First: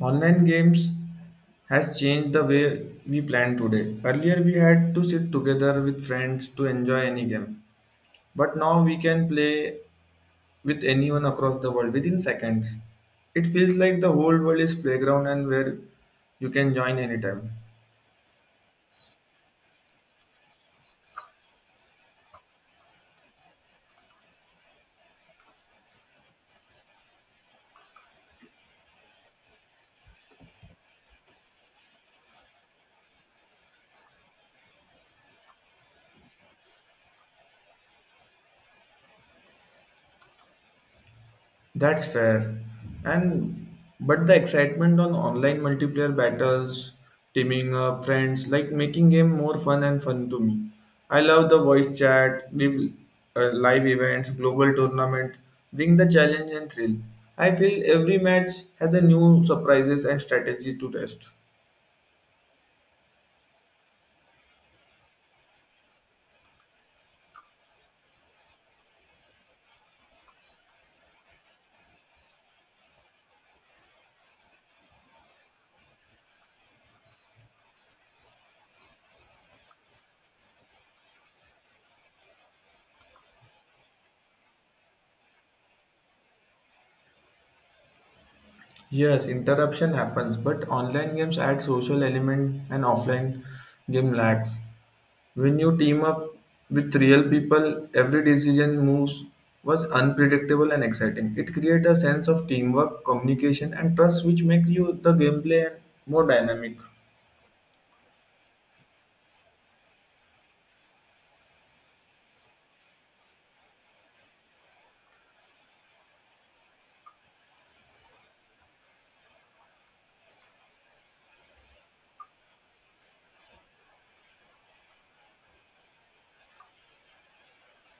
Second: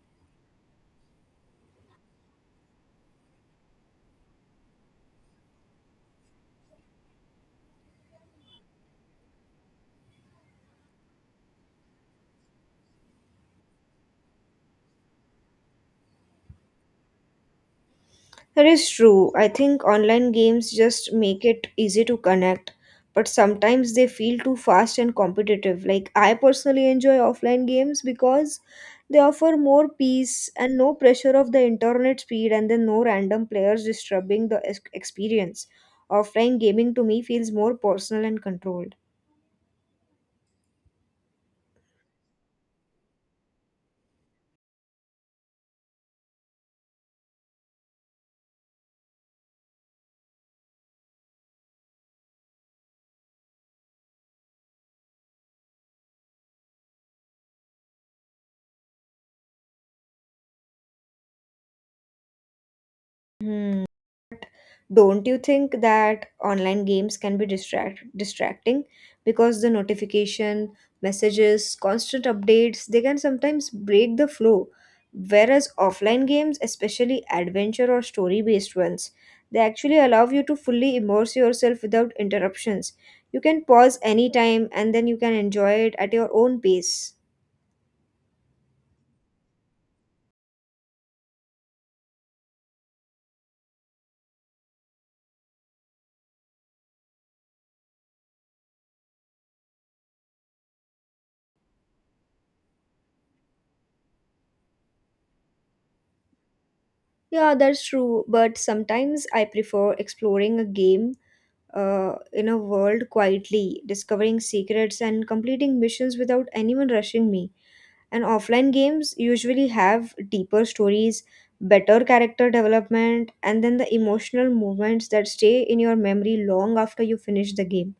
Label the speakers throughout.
Speaker 1: Online games has changed the way we plan today. Earlier, we had to sit together with friends to enjoy any game, but now we can play with anyone across the world within seconds. It feels like the whole world is playground and where you can join anytime.
Speaker 2: That is true. I think online games just make it easy to connect, but sometimes they feel too fast and competitive. Like, I personally enjoy offline games because they offer more peace and no pressure of the internet speed, and then no random players disturbing the experience. Offline gaming to me feels more personal and controlled.
Speaker 1: That's fair. And but the excitement on online multiplayer battles, teaming up, friends, like making game more fun and fun to me. I love the voice chat, live events, global tournament, bring the challenge and thrill. I feel every match has a new surprises and strategy to test.
Speaker 2: Hmm. Don't you think that online games can be distracting because the notification, messages, constant updates, they can sometimes break the flow? Whereas offline games, especially adventure or story-based ones, they actually allow you to fully immerse yourself without interruptions. You can pause anytime and then you can enjoy it at your own pace.
Speaker 1: Yes, interruption happens, but online games add social element and offline game lacks. When you team up with real people, every decision moves was unpredictable and exciting. It created a sense of teamwork, communication, and trust, which make you the gameplay more dynamic.
Speaker 2: Yeah, that's true, but sometimes I prefer exploring a game in a world quietly, discovering secrets and completing missions without anyone rushing me. And offline games usually have deeper stories, better character development, and then the emotional moments that stay in your memory long after you finish the game.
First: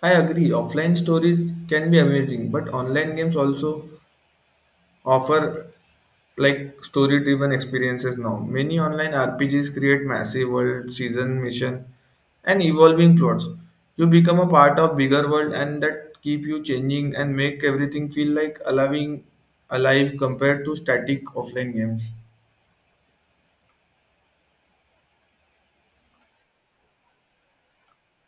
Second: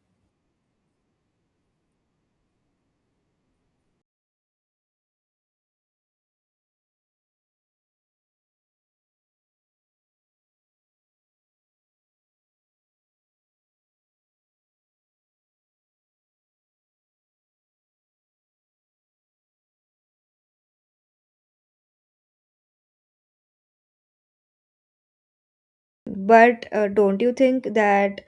Speaker 1: I agree. Offline stories can be amazing, but online games also offer like story driven experiences now. Many online RPGs create massive world, season, mission, and evolving plots. You become a part of bigger world and that keep you changing and make everything feel like allowing alive compared to static offline games.
Speaker 2: But don't you think that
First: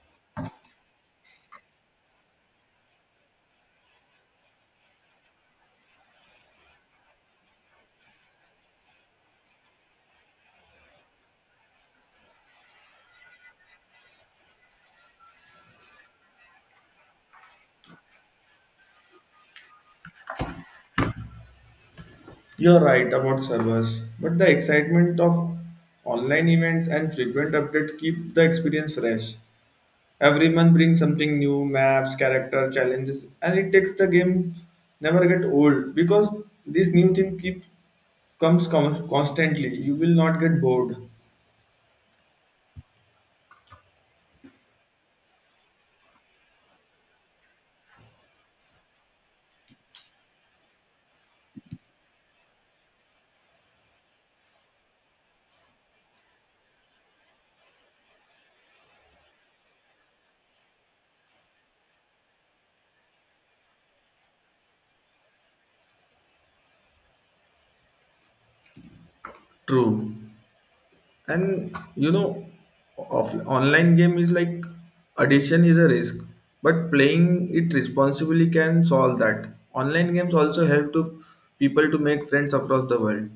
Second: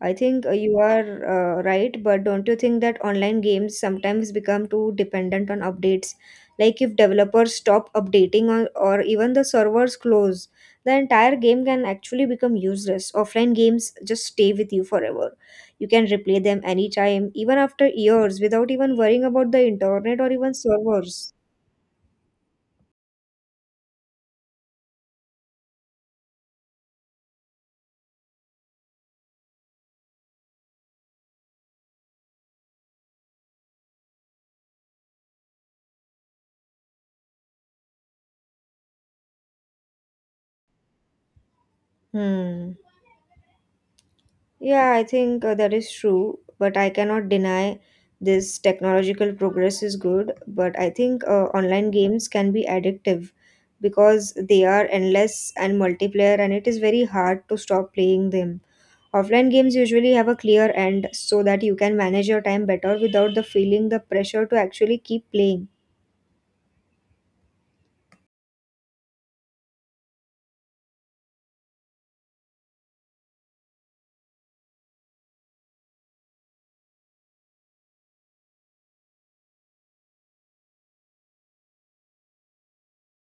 Speaker 2: I think you are right, but don't you think that online games sometimes become too dependent on updates? Like, if developers stop updating or even the servers close, the entire game can actually become useless. Offline games just stay with you forever. You can replay them anytime, even after years, without even worrying about the internet or even servers.
Speaker 1: You are right about servers, but the excitement of online events and frequent updates keep the experience fresh. Every month brings something new, maps, character, challenges, and it takes the game never get old because this new thing keep comes constantly. You will not get bored.
Speaker 2: Hmm. Yeah, I think that is true, but I cannot deny this technological progress is good. But I think online games can be addictive because they are endless and multiplayer, and it is very hard to stop playing them. Offline games usually have a clear end so that you can manage your time better without the feeling the pressure to actually keep playing.
Speaker 1: True. And online game is like addiction is a risk, but playing it responsibly can solve that. Online games also help to people to make friends across the world.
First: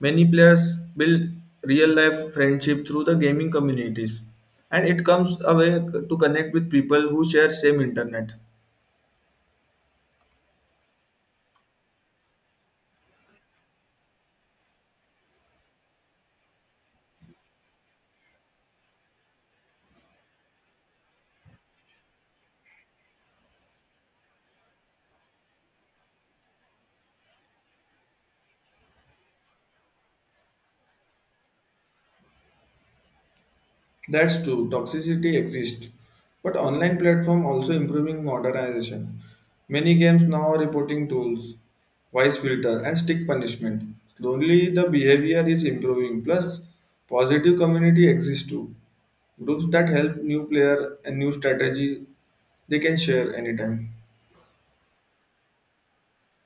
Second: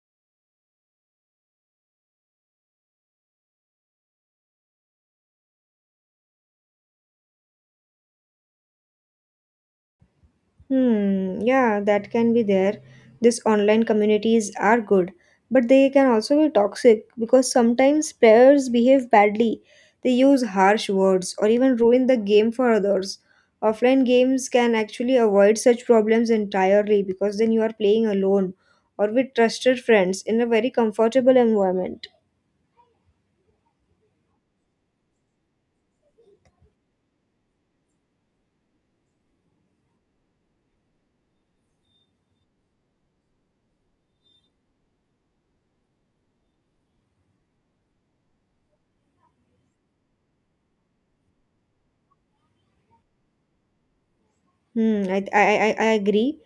Speaker 1: Many players build real life friendship through the gaming communities, and it comes a way to connect with people who share same internet.
Speaker 2: Hmm, yeah, that can be there. These online communities are good, but they can also be toxic because sometimes players behave badly. They use harsh words or even ruin the game for others. Offline games can actually avoid such problems entirely because then you are playing alone or with trusted friends in a very comfortable environment.
Speaker 1: That's true, toxicity exists. But online platform also improving modernization. Many games now are reporting tools, voice filter and stick punishment. Slowly the behavior is improving. Plus positive community exists too. Groups that help new player and new strategy they can share anytime.
Speaker 2: I agree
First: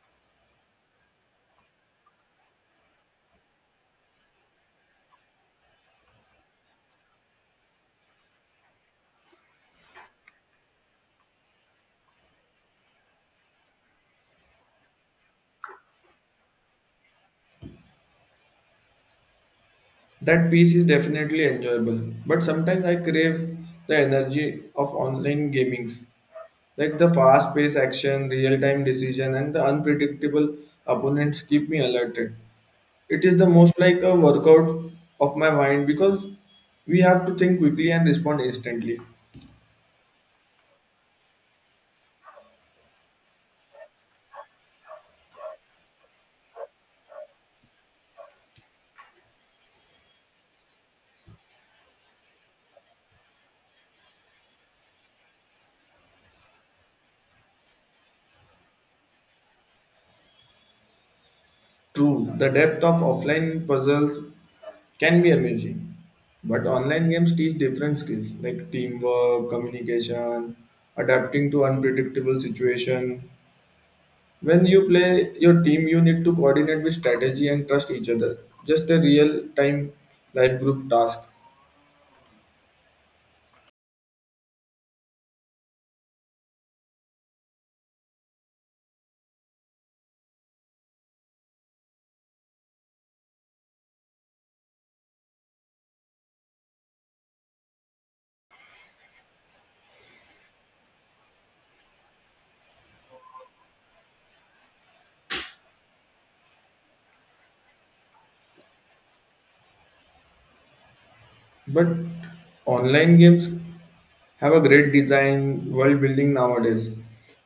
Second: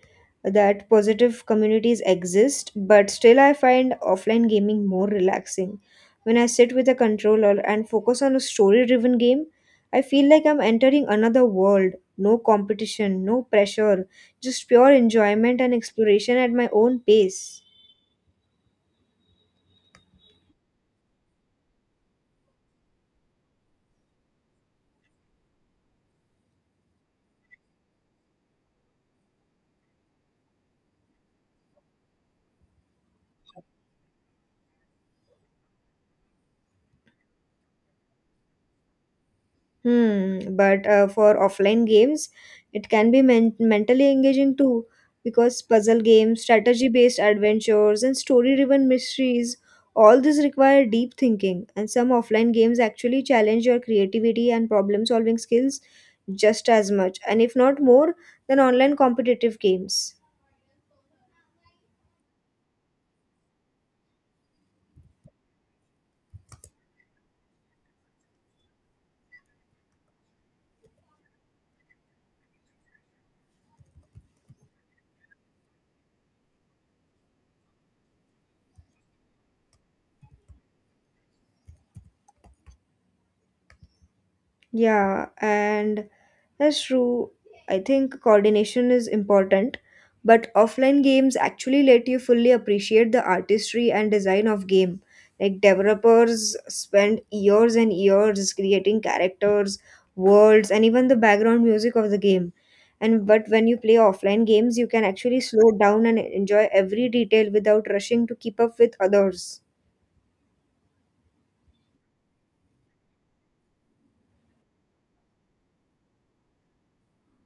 Speaker 2: that positive communities exist, but still I find offline gaming more relaxing. When I sit with a controller and focus on a story-driven game, I feel like I'm entering another world. No competition, no pressure, just pure enjoyment and exploration at my own pace.
Speaker 1: That piece is definitely enjoyable, but sometimes I crave the energy of online gamings, like the fast-paced action, real-time decision, and the unpredictable opponents keep me alerted. It is the most like a workout of my mind because we have to think quickly and respond instantly.
Speaker 2: Hmm, but for offline games, it can be mentally engaging too, because puzzle games, strategy-based adventures, and story-driven mysteries, all these require deep thinking, and some offline games actually challenge your creativity and problem-solving skills just as much, and if not more, than online competitive games.
Speaker 1: True, the depth of offline puzzles can be amazing, but online games teach different skills like teamwork, communication, adapting to unpredictable situation. When you play your team, you need to coordinate with strategy and trust each other. Just a real time life group task.
Speaker 2: Yeah, and that's true. I think coordination is important, but offline games actually let you fully appreciate the artistry and design of game. Like, developers spend years and years creating characters, worlds, and even the background music of the game. And but when you play offline games, you can actually slow down and enjoy every detail without rushing to keep up with others.
Speaker 1: But online games have a great design, world building nowadays.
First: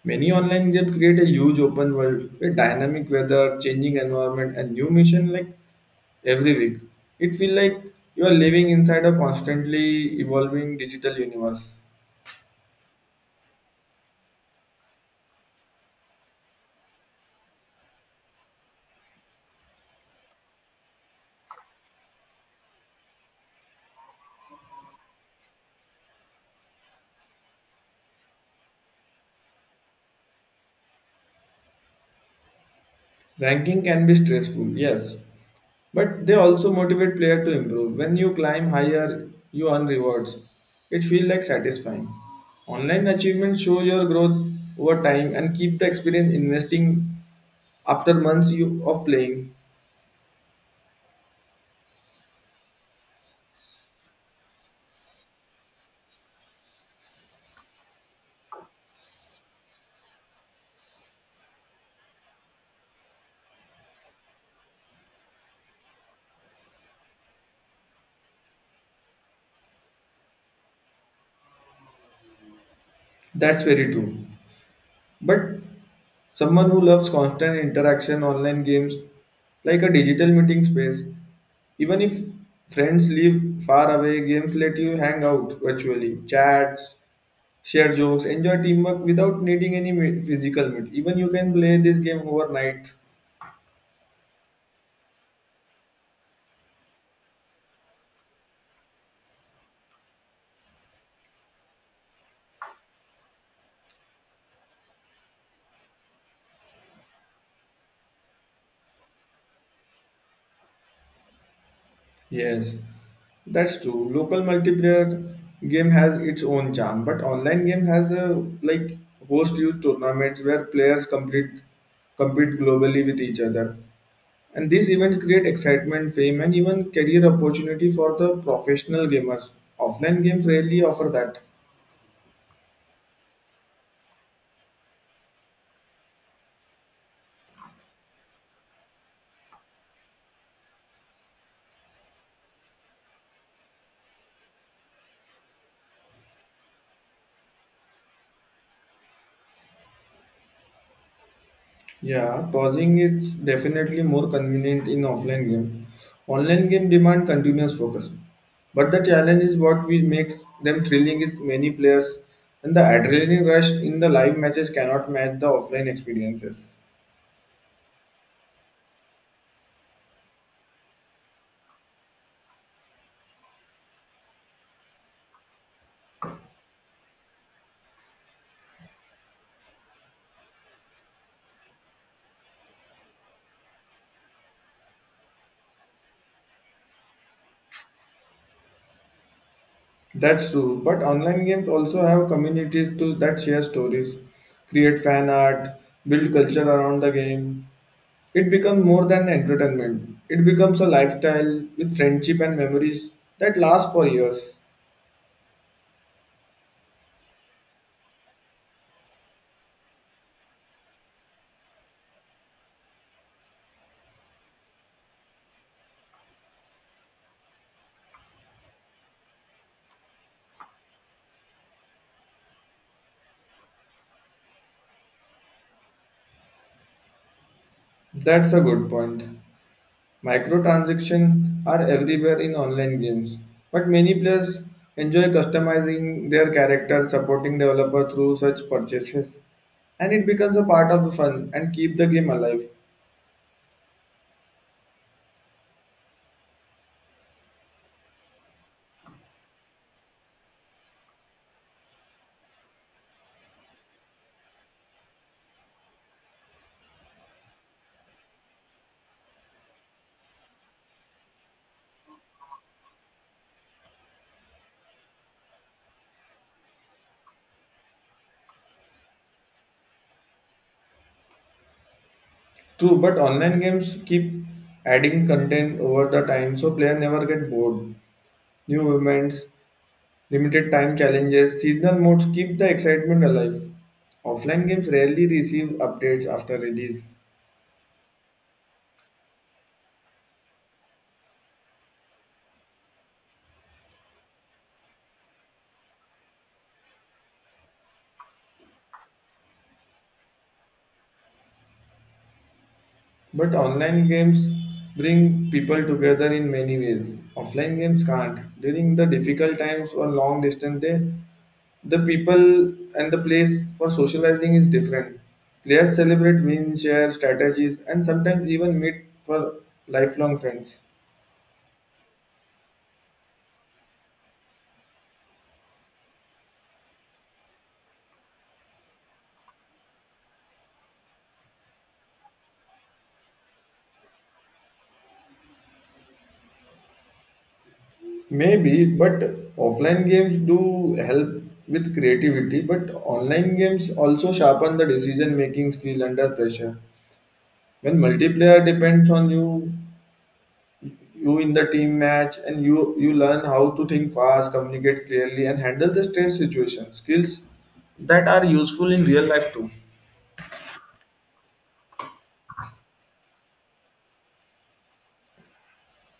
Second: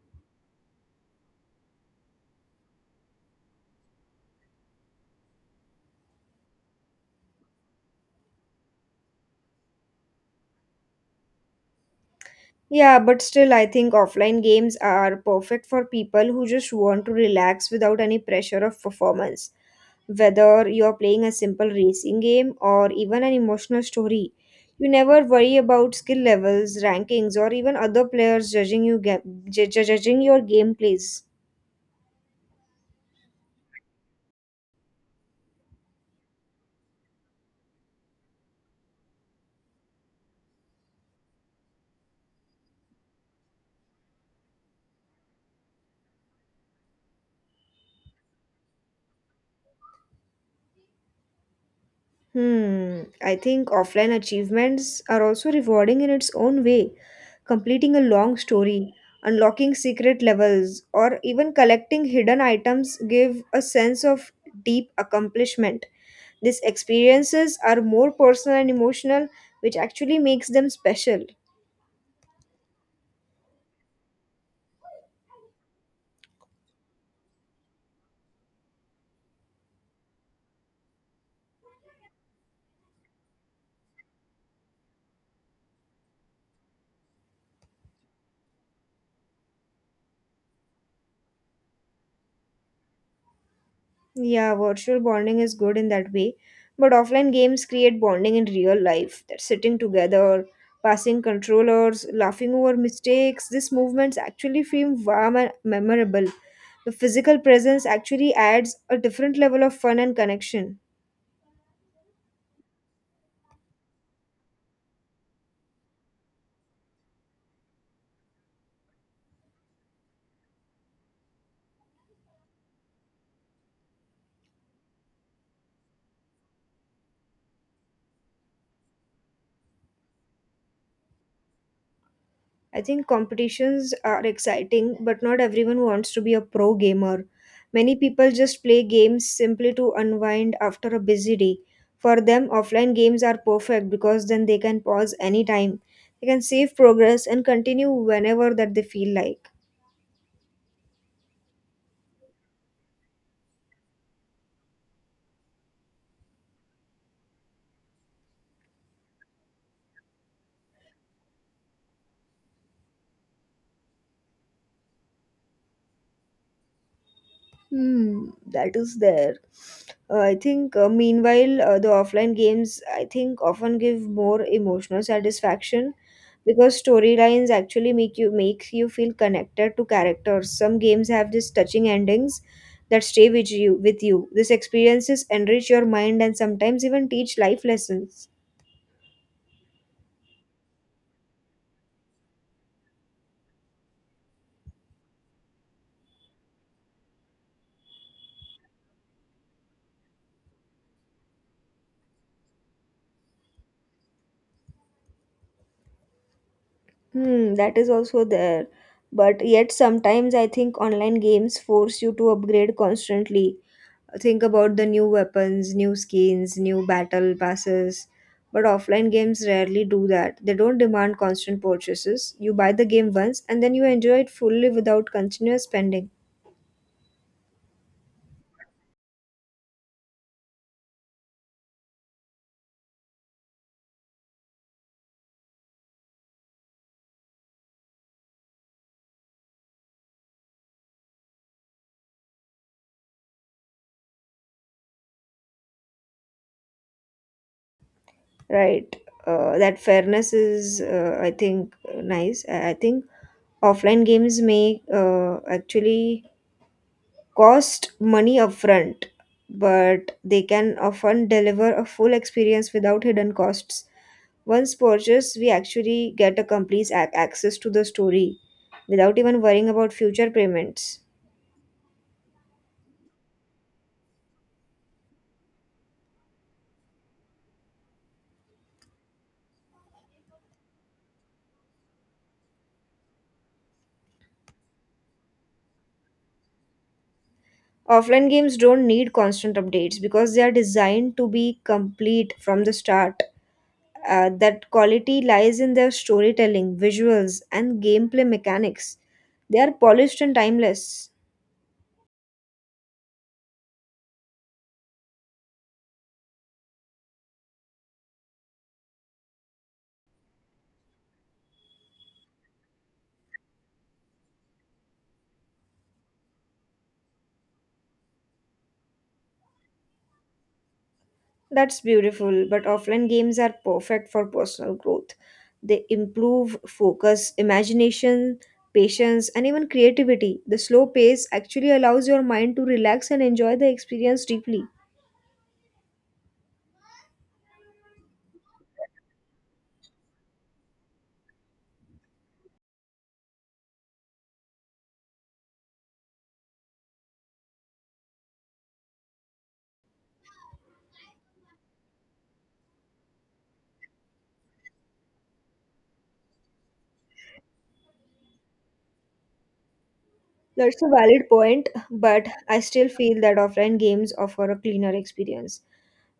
Speaker 1: Many online games create a huge open world, with dynamic weather, changing environment, and new mission like every week. It feels like you are living inside a constantly evolving digital universe.
Speaker 2: Yeah, but still, I think offline games are perfect for people who just want to relax without any pressure of performance. Whether you're playing a simple racing game or even an emotional story, you never worry about skill levels, rankings, or even other players judging you ga- ju- ju- judging your gameplays.
Speaker 1: Ranking can be stressful, yes, but they also motivate player to improve. When you climb higher, you earn rewards. It feels like satisfying. Online achievements show your growth over time and keep the experience investing after months you, of playing.
Speaker 2: Hmm, I think offline achievements are also rewarding in its own way. Completing a long story, unlocking secret levels, or even collecting hidden items give a sense of deep accomplishment. These experiences are more personal and emotional, which actually makes them special.
Speaker 1: That's very true. But someone who loves constant interaction online games like a digital meeting space, even if friends live far away, games let you hang out virtually, chats share jokes, enjoy teamwork without needing any physical meet. Even you can play this game overnight.
Speaker 2: Yeah, virtual bonding is good in that way, but offline games create bonding in real life. They're sitting together, passing controllers, laughing over mistakes. These movements actually feel warm and memorable. The physical presence actually adds a different level of fun and connection.
Speaker 1: Yes, that's true. Local multiplayer game has its own charm, but online game has a like host youth tournaments where players compete globally with each other. And these events create excitement, fame, and even career opportunity for the professional gamers. Offline games rarely offer that.
Speaker 2: I think competitions are exciting, but not everyone wants to be a pro gamer. Many people just play games simply to unwind after a busy day. For them, offline games are perfect because then they can pause anytime. They can save progress and continue whenever that they feel like.
Speaker 1: Yeah, pausing is definitely more convenient in offline game. Online game demand continuous focus. But the challenge is what we makes them thrilling is many players and the adrenaline rush in the live matches cannot match the offline experiences.
Speaker 2: Hmm, that is there. I think, meanwhile, the offline games, I think, often give more emotional satisfaction because storylines actually makes you feel connected to characters. Some games have these touching endings that stay with you with you. These experiences enrich your mind and sometimes even teach life lessons.
Speaker 1: That's true, but online games also have communities to that share stories, create fan art, build culture around the game. It becomes more than entertainment. It becomes a lifestyle with friendship and memories that last for years.
Speaker 2: Hmm, that is also there. But yet, sometimes I think online games force you to upgrade constantly. Think about the new weapons, new skins, new battle passes. But offline games rarely do that. They don't demand constant purchases. You buy the game once and then you enjoy it fully without continuous spending.
Speaker 1: That's a good point. Microtransactions are everywhere in online games, but many players enjoy customizing their character, supporting developer through such purchases, and it becomes a part of the fun and keep the game alive.
Speaker 2: Right. That fairness is, I think, nice. I think offline games may actually cost money upfront, but they can often deliver a full experience without hidden costs. Once purchased, we actually get a complete access to the story without even worrying about future payments.
Speaker 1: True, but online games keep adding content over the time, so player never get bored. New events, limited time challenges, seasonal modes keep the excitement alive. Offline games rarely receive updates after release.
Speaker 2: Offline games don't need constant updates because they are designed to be complete from the start. That quality lies in their storytelling, visuals, and gameplay mechanics. They are polished and timeless.
Speaker 1: But online games bring people together in many ways. Offline games can't. During the difficult times or long distance, they, the people and the place for socializing is different. Players celebrate wins, share strategies, and sometimes even meet for lifelong friends.
Speaker 2: That's beautiful, but offline games are perfect for personal growth. They improve focus, imagination, patience, and even creativity. The slow pace actually allows your mind to relax and enjoy the experience deeply.
Speaker 1: Maybe, but offline games do help with creativity, but online games also sharpen the decision making skill under pressure. When multiplayer depends on you, you in the team match and you learn how to think fast communicate clearly and handle the stress situation skills that are useful in real life too.
Speaker 2: That's a valid point, but I still feel that offline games offer a cleaner experience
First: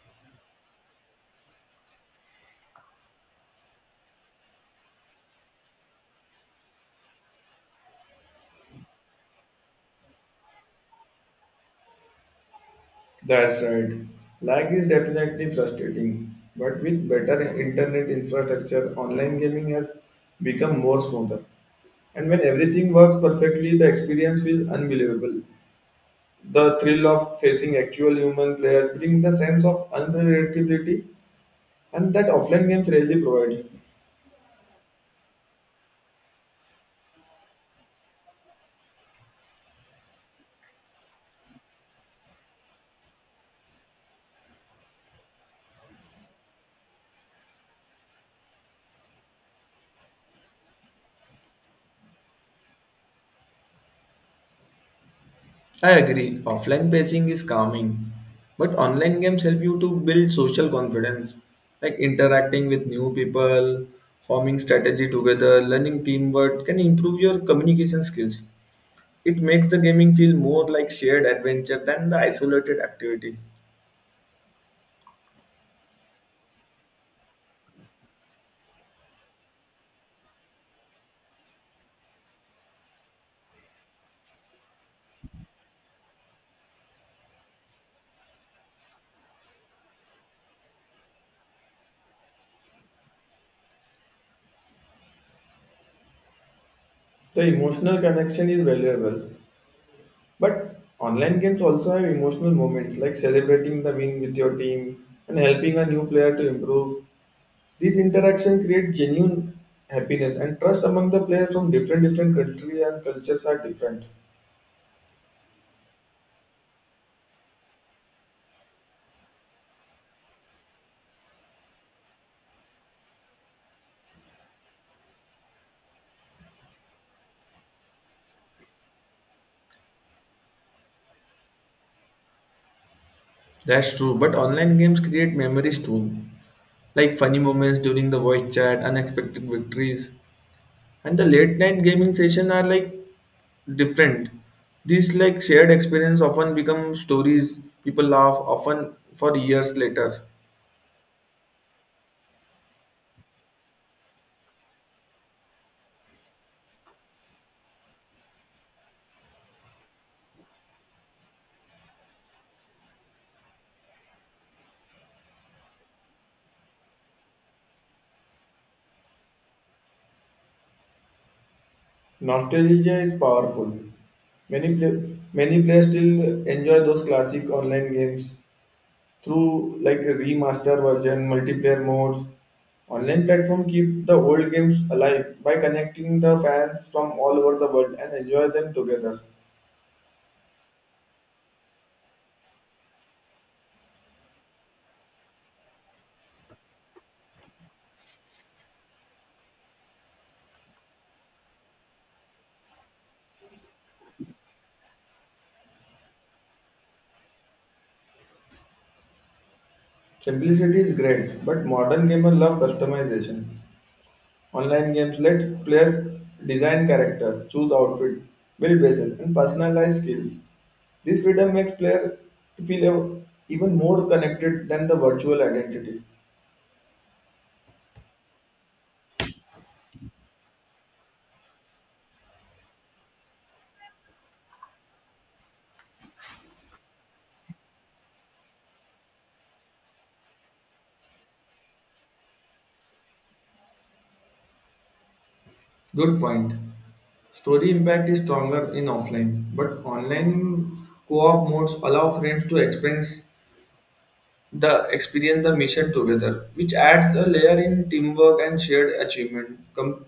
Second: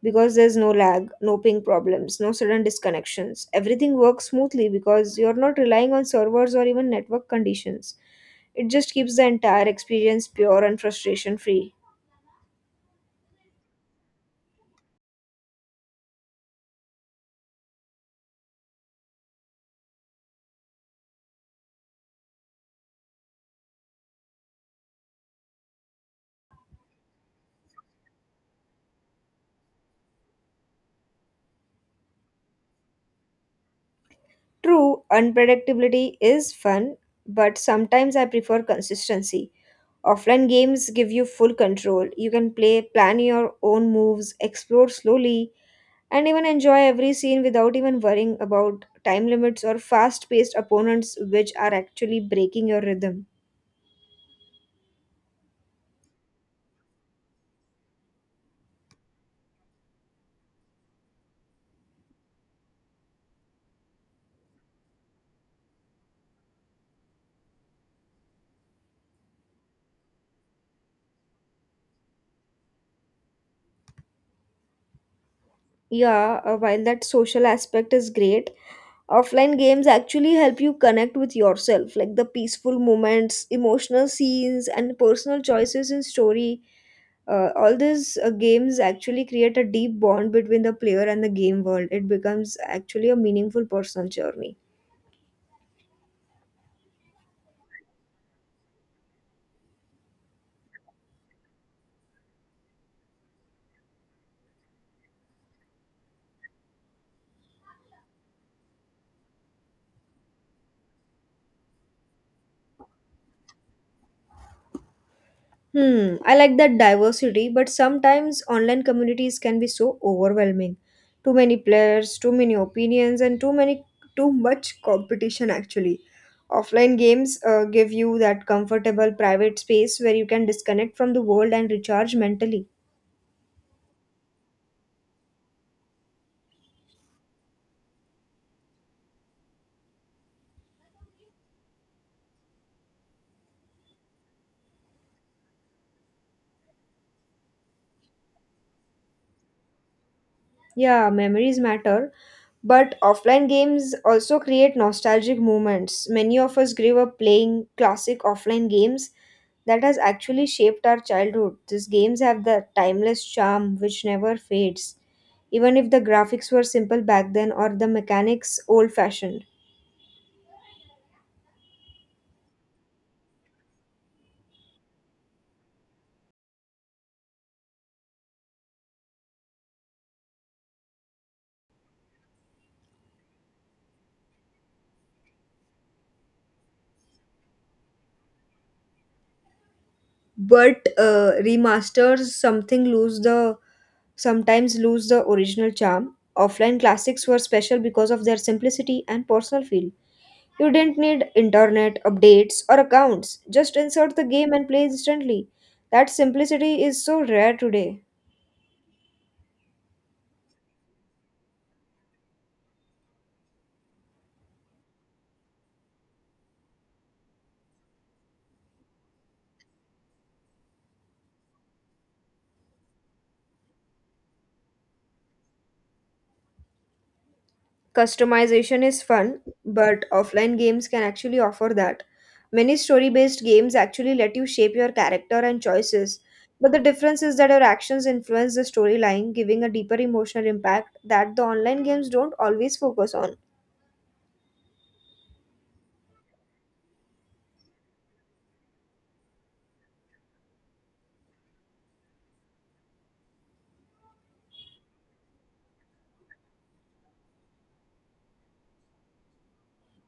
Speaker 2: because there's no lag, no ping problems, no sudden disconnections. Everything works smoothly because you're not relying on servers or even network conditions. It just keeps the entire experience pure and frustration free.
Speaker 1: That's right. Lag is definitely frustrating, but with better internet infrastructure, online gaming has become more smoother. And when everything works perfectly, the experience feels unbelievable. The thrill of facing actual human players brings the sense of unpredictability and that offline games rarely provide.
Speaker 2: True, unpredictability is fun, but sometimes I prefer consistency. Offline games give you full control. You can play, plan your own moves, explore slowly, and even enjoy every scene without even worrying about time limits or fast paced opponents, which are actually breaking your rhythm.
Speaker 1: I agree, offline pacing is calming, but online games help you to build social confidence, like interacting with new people, forming strategy together, learning teamwork can improve your communication skills. It makes the gaming feel more like shared adventure than the isolated activity.
Speaker 2: Yeah, while that social aspect is great, offline games actually help you connect with yourself, like the peaceful moments, emotional scenes, and personal choices in story, all these games actually create a deep bond between the player and the game world. It becomes actually a meaningful personal journey.
Speaker 1: The emotional connection is valuable, but online games also have emotional moments like celebrating the win with your team and helping a new player to improve. These interactions create genuine happiness and trust among the players from different countries and cultures are different.
Speaker 2: Hmm, I like that diversity, but sometimes online communities can be so overwhelming. Too many players, too many opinions, and too much competition actually. Offline games give you that comfortable private space where you can disconnect from the world and recharge mentally.
Speaker 1: That's true, but online games create memories too, like funny moments during the voice chat, unexpected victories, and the late night gaming session are like different. These like shared experience often become stories people laugh often for years later.
Speaker 2: Yeah, memories matter, but offline games also create nostalgic moments. Many of us grew up playing classic offline games that has actually shaped our childhood. These games have the timeless charm which never fades, even if the graphics were simple back then or the mechanics old fashioned.
Speaker 1: Nostalgia is powerful. Many players still enjoy those classic online games through like a remaster version, multiplayer modes. Online platform keep the old games alive by connecting the fans from all over the world and enjoy them together.
Speaker 2: But remasters something lose the sometimes lose the original charm. Offline classics were special because of their simplicity and personal feel. You didn't need internet, updates, or accounts. Just insert the game and play instantly. That simplicity is so rare today.
Speaker 1: Simplicity is great, but modern gamers love customization. Online games let players design character, choose outfit, build bases, and personalize skills. This freedom makes player feel even more connected than the virtual identity.
Speaker 2: Customization is fun, but offline games can actually offer that. Many story based games actually let you shape your character and choices, but the difference is that your actions influence the storyline, giving a deeper emotional impact that the online games don't always focus on.
Speaker 1: Good point. Story impact is stronger in offline, but online co-op modes allow friends to experience the mission together, which adds a layer in teamwork and shared achievement. Com-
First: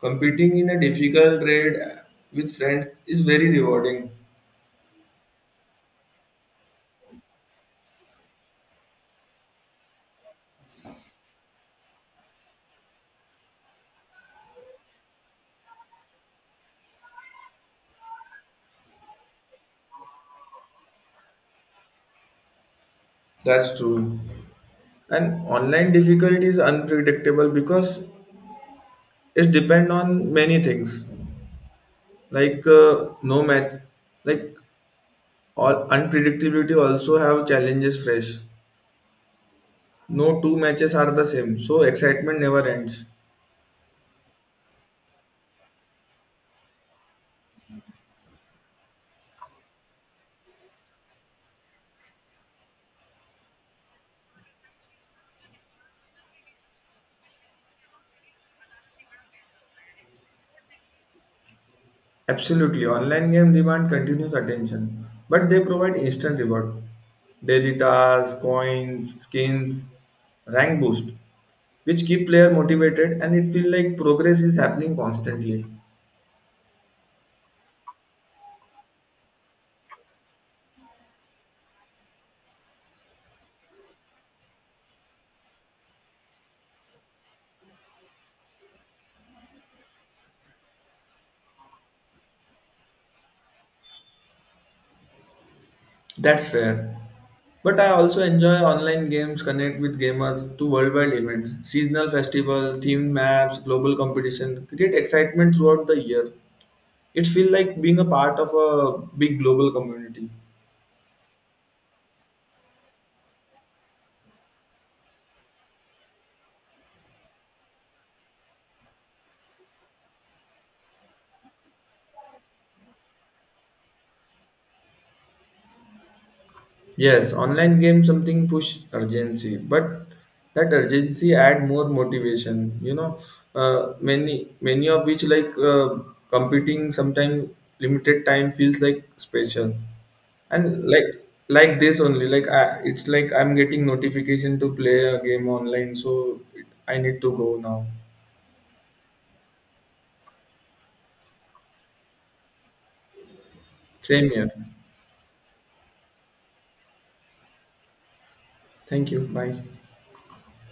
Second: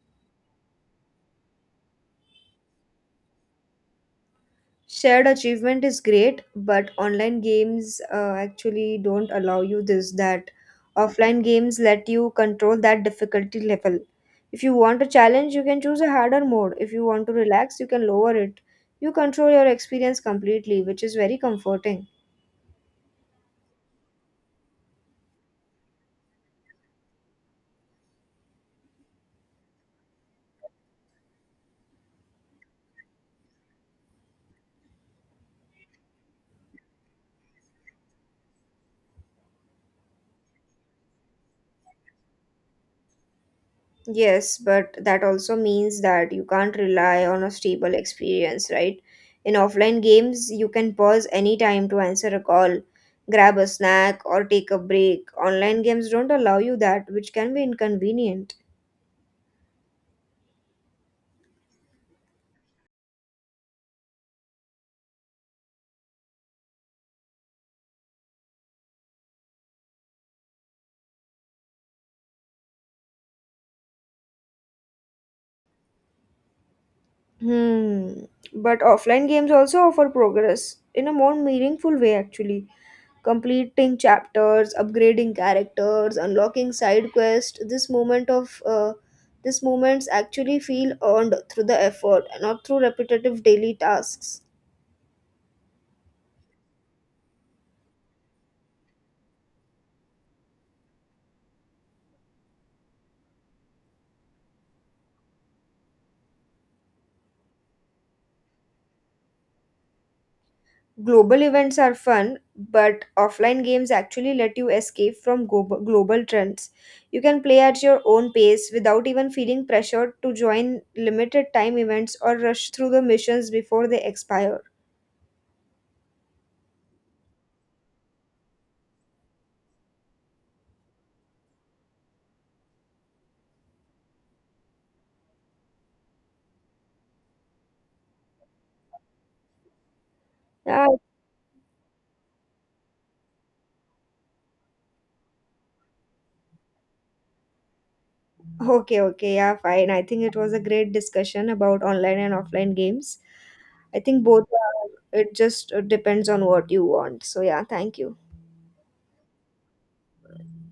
Speaker 1: competing in a difficult raid with friends is very rewarding.
Speaker 2: Shared achievement is great, but online games actually don't allow you this. That offline games let you control that difficulty level. If you want a challenge, you can choose a harder mode. If you want to relax, you can lower it. You control your experience completely, which is very comforting.
Speaker 1: That's true. And online difficulty is unpredictable because it depends on many things like no math, like all unpredictability also have challenges fresh. No two matches are the same, so excitement never ends.
Speaker 2: Yes, but that also means that you can't rely on a stable experience, right? In offline games, you can pause any time to answer a call, grab a snack, or take a break. Online games don't allow you that, which can be inconvenient.
Speaker 1: Absolutely, online game demand continuous attention, but they provide instant reward. Daily tasks, coins, skins, rank boost, which keep player motivated and it feels like progress is happening constantly.
Speaker 2: Hmm. But offline games also offer progress in a more meaningful way, actually. Completing chapters, upgrading characters, unlocking side quests. This moment of These moments actually feel earned through the effort, not through repetitive daily tasks.
Speaker 1: That's fair. But I also enjoy online games, connect with gamers to worldwide events, seasonal festival, themed maps, global competition, create excitement throughout the year. It feels like being a part of a big global community.
Speaker 2: Global events are fun, but offline games actually let you escape from global trends. You can play at your own pace without even feeling pressured to join limited time events or rush through the missions before they expire.
Speaker 1: Yes, online game something push urgency, but that urgency add more motivation. You know, many of which like competing sometime limited time feels like special,
Speaker 2: Yeah.
Speaker 1: and like this only like it's like I'm getting notification to play a game online, so I need to go now.
Speaker 2: Okay, okay, yeah, fine. I think it was a great discussion about online and offline games. I think
Speaker 1: Same
Speaker 2: both
Speaker 1: here.
Speaker 2: are, it just depends on what you want. So, yeah, thank you.
Speaker 1: Thank you. Bye.